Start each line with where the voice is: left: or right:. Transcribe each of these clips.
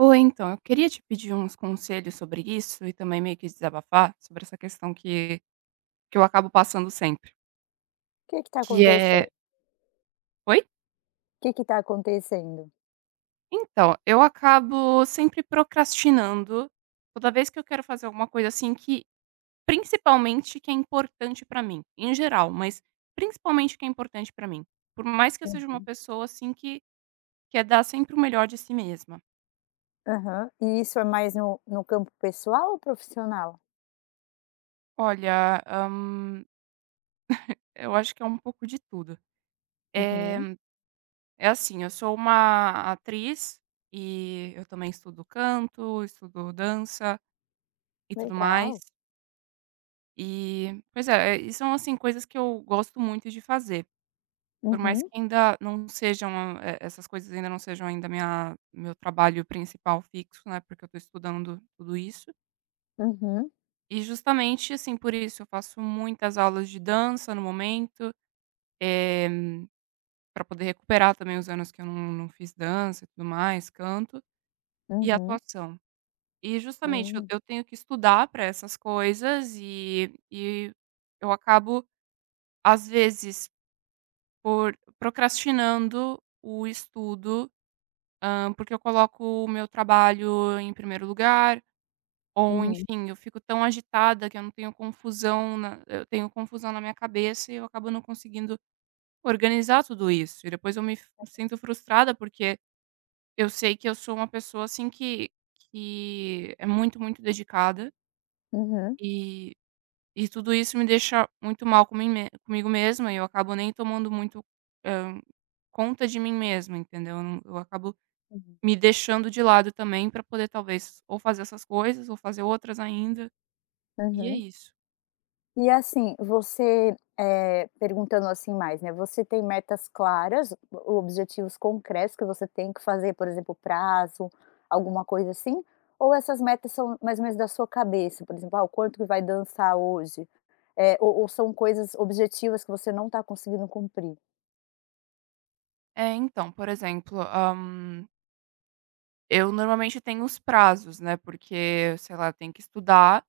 right: Oi, então, eu queria te pedir uns conselhos sobre isso e também meio que desabafar sobre essa questão que eu acabo passando sempre,
left: Que tá
right: que é.
left: acontecendo?
right: Oi?
left: Que tá acontecendo?
right: Então, eu acabo sempre procrastinando toda vez que eu quero fazer alguma coisa, assim, que principalmente que é importante pra mim, em geral, mas principalmente que é importante pra mim. Por mais que eu seja uma
left: Uhum.
right: pessoa, assim, que quer dar sempre o melhor de si mesma.
left: Aham. E isso é mais no campo pessoal ou profissional?
right: Olha, eu acho que é um pouco de tudo. Eh
left: Uhum.
right: É assim, eu sou uma atriz e eu também estudo canto, estudo dança e tudo mais.
left: Legal.
right: E, pois é, e são assim coisas que eu gosto muito de fazer. Por mais que
left: Uhum.
right: ainda não sejam, essas coisas ainda não sejam ainda minha meu trabalho principal fixo, né, porque eu tô estudando tudo isso.
left: Uhum.
right: E justamente, assim, por isso eu faço muitas aulas de dança no momento, para poder recuperar também os anos que eu não fiz dança e tudo mais, canto e
left: Uhum.
right: atuação. E justamente eu
left: Hum.
right: eu tenho que estudar para essas coisas e eu acabo, às vezes, por procrastinando o estudo, porque eu coloco o meu trabalho em primeiro lugar, ou
left: Uhum.
right: enfim, eu fico tão agitada que eu não tenho confusão na eu tenho confusão na minha cabeça e eu acabo não conseguindo organizar tudo isso. E depois eu me f sinto frustrada, porque eu sei que eu sou uma pessoa, assim, que é muito, muito dedicada
left: Uhum.
right: e E tudo isso me deixa muito mal comigo mesma e eu acabo nem tomando muito, hã, conta de mim mesma, entendeu? Eu não Eu acabo
left: Uhum.
right: me deixando de lado também para poder talvez ou fazer essas coisas ou fazer outras ainda, e é
left: Uhum.
right: isso.
left: E assim, você, perguntando assim mais, né, você tem metas claras, o objetivos concretos que você tem que fazer, por exemplo, prazo, alguma coisa assim? Ou essas metas são mais ou menos da sua cabeça, por exemplo, ah, o quanto que vai dançar hoje? Ou são coisas objetivas que você não está conseguindo cumprir?
right: É, então, por exemplo, eu normalmente tenho os prazos, né, porque, sei lá, eu tenho que estudar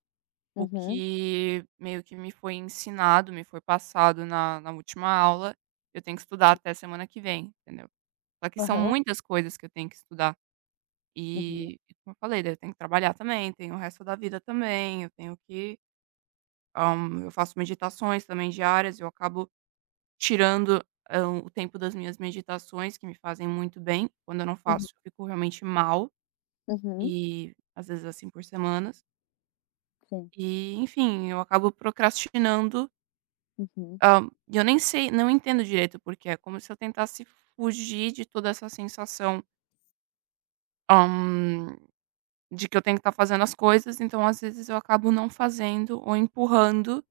right: o
left: Uhum,
right: que meio que me foi ensinado, me foi passado na última aula, eu tenho que estudar
left: sim.
right: até semana que vem, entendeu? Só que são
left: Aham.
right: muitas coisas que eu tenho que estudar.
left: Uhum,
right: E, como eu falei, daí eu tenho que trabalhar também, tenho o resto da vida também, eu tenho que hã, eu faço meditações também diárias, eu acabo tirando, o tempo das minhas meditações, que me fazem muito bem. Quando eu não
left: uhum,
right: faço, eu fico realmente mal,
left: uhum,
right: e às vezes assim por semanas.
left: sim.
right: E, enfim, eu acabo procrastinando,
left: Uhum,
right: e eu nem sei não entendo direito porque é como se eu tentasse fugir de toda essa sensação, hum, de que eu tenho que estar fazendo as coisas, então às vezes eu acabo não fazendo ou empurrando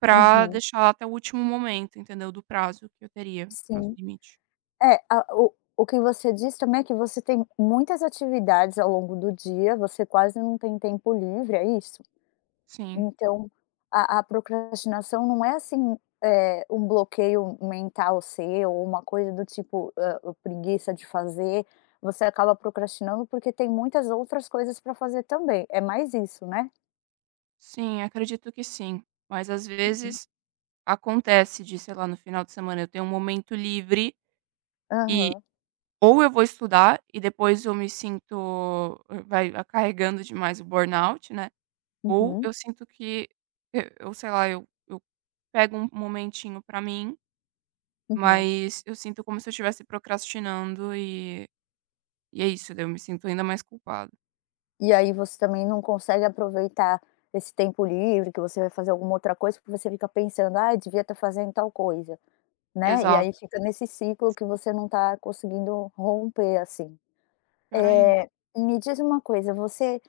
right: pra
left: uhum,
right: deixar até o último momento, entendeu, do prazo que eu teria, prazo
left: sim.
right: limite.
left: É, a o que você diz também é que você tem muitas atividades ao longo do dia, você quase não tem tempo livre, é isso?
right: Sim,
left: Então, a procrastinação não é assim, um bloqueio mental seu ou uma coisa do tipo, preguiça de fazer, você acaba procrastinando porque tem muitas outras coisas para fazer também, é mais isso, né?
right: sim, acredito que sim. Mas às
left: Uhum.
right: vezes acontece de, sei lá, no final de semana eu tenho um momento livre e
left: Aham.
right: ou eu vou estudar e depois eu me sinto carregando demais o burnout, né, ou
left: Uhum,
right: eu sinto que eu sei lá, eu pego um momentinho pra mim.
left: uhum.
right: Mas eu sinto como se eu estivesse procrastinando e é isso, daí eu me sinto ainda mais culpada.
left: E aí você também não consegue aproveitar esse tempo livre que você vai fazer alguma outra coisa, porque você fica pensando: "Ah, devia estar fazendo tal coisa", né, e
right: Exato,
left: aí fica nesse ciclo que você não está conseguindo romper, assim.
right: pior ainda.
left: Eh, Me diz uma coisa, você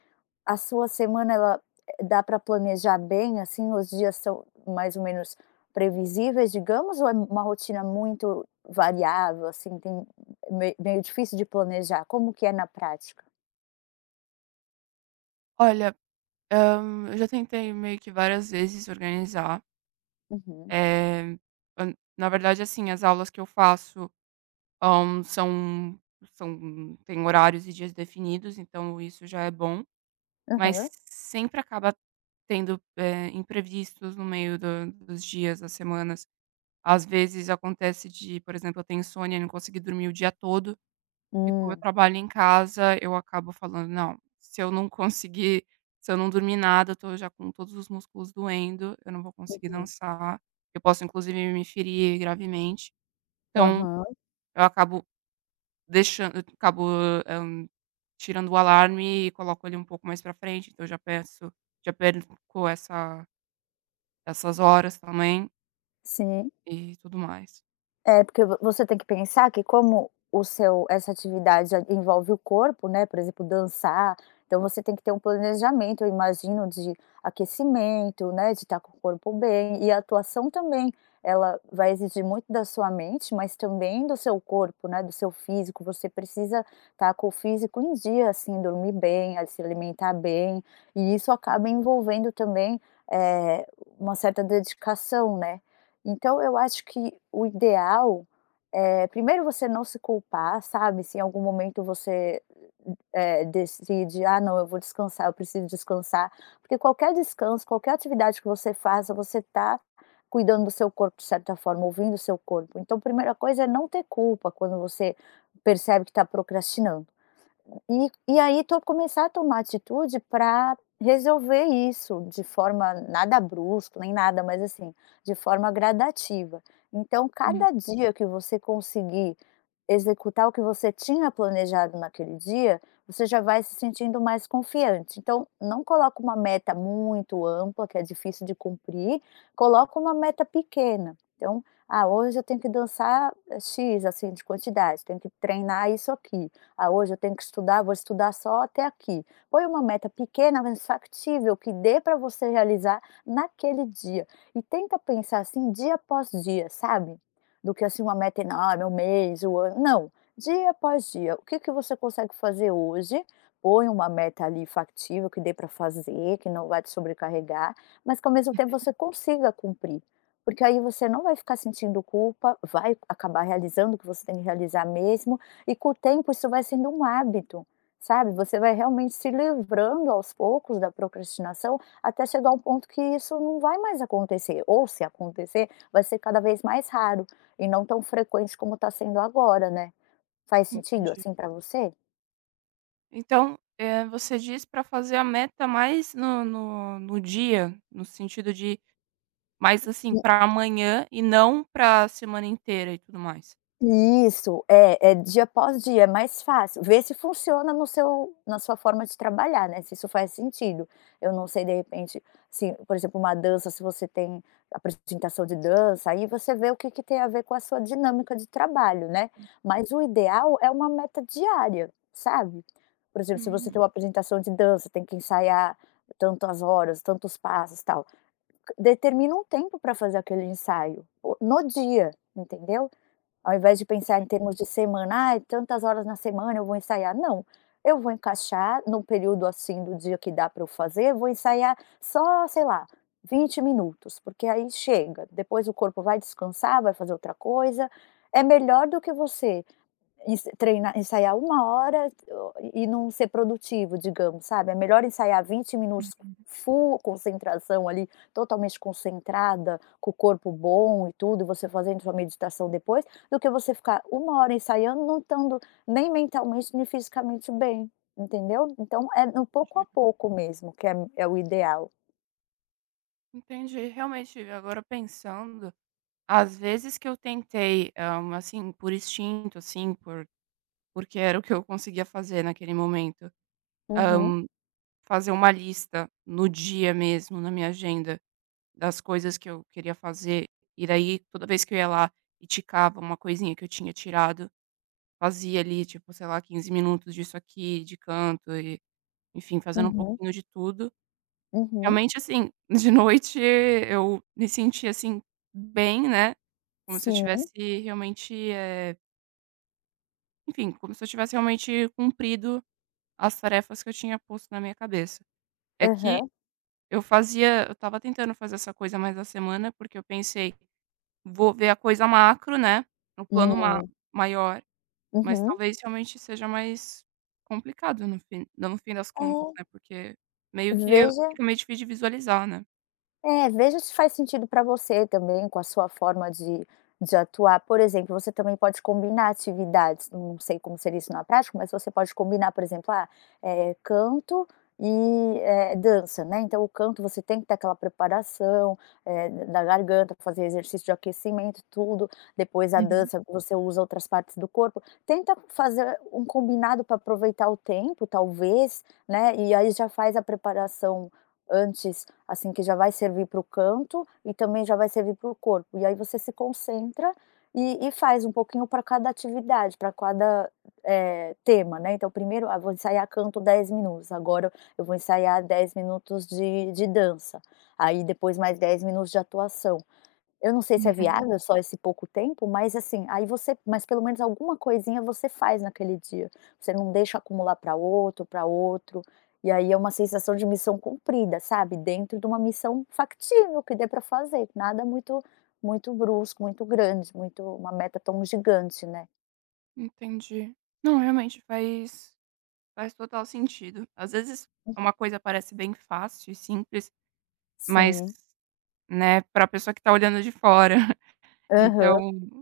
left: a sua semana ela dá para planejar bem, assim, os dias são mais ou menos previsíveis, digamos, ou é uma rotina muito variável, assim, tem me meio difícil de planejar? Como que é na prática?
right: Olha, eu já tentei meio que várias vezes organizar,
left: Uhum.
right: é na verdade, assim, as aulas que eu faço, hã, são são tem horários e dias definidos, então isso já é bom, mas
left: Aham.
right: sempre acaba tendo, imprevistos no meio do dos dias, das semanas. Às vezes acontece de, por exemplo, eu tenho insônia e não conseguir dormir o dia todo. E como eu
left: Hum.
right: trabalho em casa, eu acabo falando: "Não, se eu não dormir nada, eu estou já com todos os músculos doendo, eu não vou conseguir
left: Uhum.
right: dançar, eu posso inclusive me ferir gravemente". Então,
left: Aham,
right: eu acabo deixando eu acabo, hã, tirando o alarme e coloco ele um pouco mais pra frente, então eu já perco essa essas horas também
left: sim.
right: e tudo mais.
left: É, porque vo você tem que pensar que como o seu essa atividade já envolve o corpo, né, por exemplo, dançar, então você tem que ter um planejamento, eu imagino, de aquecimento, né, de estar com o corpo bem, e a atuação também, ela vai exigir muito da sua mente, mas também do seu corpo, né, do seu físico, você precisa estar com o físico em dia, assim, dormir bem, a se alimentar bem, e isso acaba envolvendo também, eh, uma certa dedicação, né. Então eu acho que o ideal é primeiro você não se culpar, sabe, se em algum momento você, decide: "Ah não, eu vou descansar, eu preciso descansar", porque qualquer descanso, qualquer atividade que você faça, você está cuidando do seu corpo de certa forma, ouvindo o seu corpo. Então, primeira coisa é não ter culpa quando você percebe que está procrastinando. E aí to começar a tomar atitude para resolver isso de forma nada brusco, nem nada, mas assim, de forma gradativa. Então
right: Hum.
left: cada dia que você conseguir executar o que você tinha planejado naquele dia, você já vai se sentindo mais confiante. Então não coloca uma meta muito ampla, que é difícil de cumprir, coloca uma meta pequena. Então: "Ah, hoje eu tenho que dançar, eh, X, assim, de quantidade, tenho que treinar isso aqui", ah, hoje eu tenho que estudar, vou estudar só até aqui. Põe uma meta pequena, mas factível, que dê para você realizar naquele dia. E tenta pensar assim, dia após dia, sabe? Do que assim uma meta enorme, um mês, um ano. Não, dia após dia. O que, que você consegue fazer hoje? Põe uma meta ali factível, que dê para fazer, que não vai te sobrecarregar, mas que ao mesmo tempo você consiga cumprir, porque aí você não vai ficar sentindo culpa, vai acabar realizando o que você tem que realizar mesmo, e com o tempo isso vai sendo um hábito, sabe, você vai realmente se livrando aos poucos da procrastinação, até chegar a um ponto que isso não vai mais acontecer, ou se acontecer, vai ser cada vez mais raro, e não tão frequente como está sendo agora, né. Faz sentido
right: Entendi.
left: assim para você?
right: Então, você diz para fazer a meta mais no dia, no sentido de mais, assim, para amanhã e não para semana inteira e tudo mais?
left: Isso, é dia após dia, é mais fácil. Vê se funciona no seu na sua forma de trabalhar, né, se isso faz sentido. Eu não sei, de repente, se, por exemplo, uma dança, se você tem apresentação de dança, aí você vê o que que tem a ver com a sua dinâmica de trabalho, né. Mas o ideal é uma meta diária, sabe. Por exemplo, se você
right: Hum,
left: tem uma apresentação de dança, tem que ensaiar tantas horas, tantos passos, tal. Determina um tempo para fazer aquele ensaio, o no dia, entendeu. Ao invés de pensar em
right: entendi,
left: termos de semana, "Ai, tantas horas na semana eu vou ensaiar", não, eu vou encaixar num período, assim, do dia que dá para eu fazer, vou ensaiar só, sei lá, 20 minutos, porque aí chega, depois o corpo vai descansar, vai fazer outra coisa, é melhor do que você ensaiar uma hora e não ser produtivo, digamos, sabe. É melhor ensaiar 20 minutos full concentração ali, totalmente concentrada, com o corpo bom e tudo, você fazendo sua meditação depois, do que você ficar uma hora ensaiando, não estando nem mentalmente, nem fisicamente bem, entendeu. Então é no pouco a
right: entendi.
left: pouco mesmo que é o ideal.
right: Entendi. Realmente, agora pensando, às vezes que eu tentei, assim, por instinto, assim, porque era o que eu conseguia fazer naquele momento,
left: Uhum,
right: fazer uma lista no dia mesmo, na minha agenda. Das coisas que eu queria fazer, e daí toda vez que eu ia lá e ticava uma coisinha que eu tinha tirado, fazia ali, tipo, sei lá, 15 minutos disso aqui, de canto e, enfim, fazendo um
left: uhum,
right: pouquinho de tudo.
left: uhum.
right: Realmente, assim, de noite eu me sentia, assim, bem, né, como se eu
left: Sim.
right: tivesse realmente, eh, como se eu tivesse realmente cumprido as tarefas que eu tinha posto na minha cabeça. É que
left: Aham.
right: eu estava tentando fazer essa coisa mais na semana, porque eu pensei: "Vou ver a coisa macro", né, no plano ma
left: Hum.
right: maior, mas
left: Uhum.
right: talvez realmente seja mais complicado no fim das
left: É,
right: contas, né, porque meio que
left: veja
right: fica meio difícil de visualizar, né.
left: É, veja se faz sentido para você também, com a sua forma de atuar. Por exemplo, você também pode combinar atividades, não sei como seria isso na prática, mas você pode combinar, por exemplo, ah, canto e dança, né. Então o canto você tem que ter aquela preparação, da garganta, fazer exercício de aquecimento, tudo. Depois a
right: Uhum,
left: dança você usa outras partes do corpo. Tenta fazer um combinado para aproveitar o tempo, talvez, né, e aí já faz a preparação antes, assim, que já vai servir para o canto e também já vai servir para o corpo. E aí você se concentra e faz um pouquinho para cada atividade, para cada, tema, né. Então primeiro, ah, vou ensaiar canto 10 minutos, agora eu vou ensaiar 10 minutos de dança, aí depois mais 10 minutos de atuação. Eu não sei se é
right: uhum.
left: viável só esse pouco tempo, mas assim, aí você mas pelo menos alguma coisinha você faz naquele dia. Você não deixa acumular para outro, e aí é uma sensação de missão cumprida, sabe, dentro de uma missão factível que dê para fazer, nada muito muito brusco, muito grande, muito uma meta tão gigante, né.
right: Entendi. Não, realmente faz total sentido. Às vezes uma coisa parece bem fácil e simples, mas,
left: Sim.
right: né, pra pessoa que tá olhando de fora.
left: Aham.
right: Então,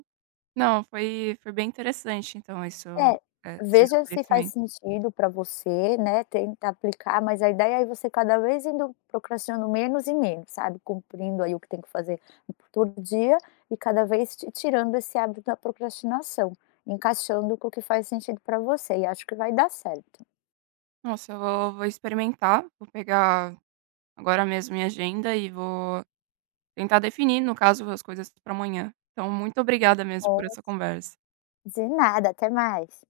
right: não, foi bem interessante então isso,
left: É,
right: esse
left: veja se faz
right: esclarecimento.
left: sentido para você, né, tenta aplicar, mas a ideia é você cada vez indo procrastinando menos e menos, sabe, cumprindo aí o que tem que fazer todo dia e cada vez ti tirando esse hábito da procrastinação, encaixando com o que faz sentido para você e acho que vai dar certo.
right: Nossa, eu vou experimentar, vou pegar agora mesmo minha agenda e vou tentar definir, no caso, as coisas para amanhã. Então, muito obrigada mesmo por
left: Oh,
right: essa conversa.
left: de nada, até mais.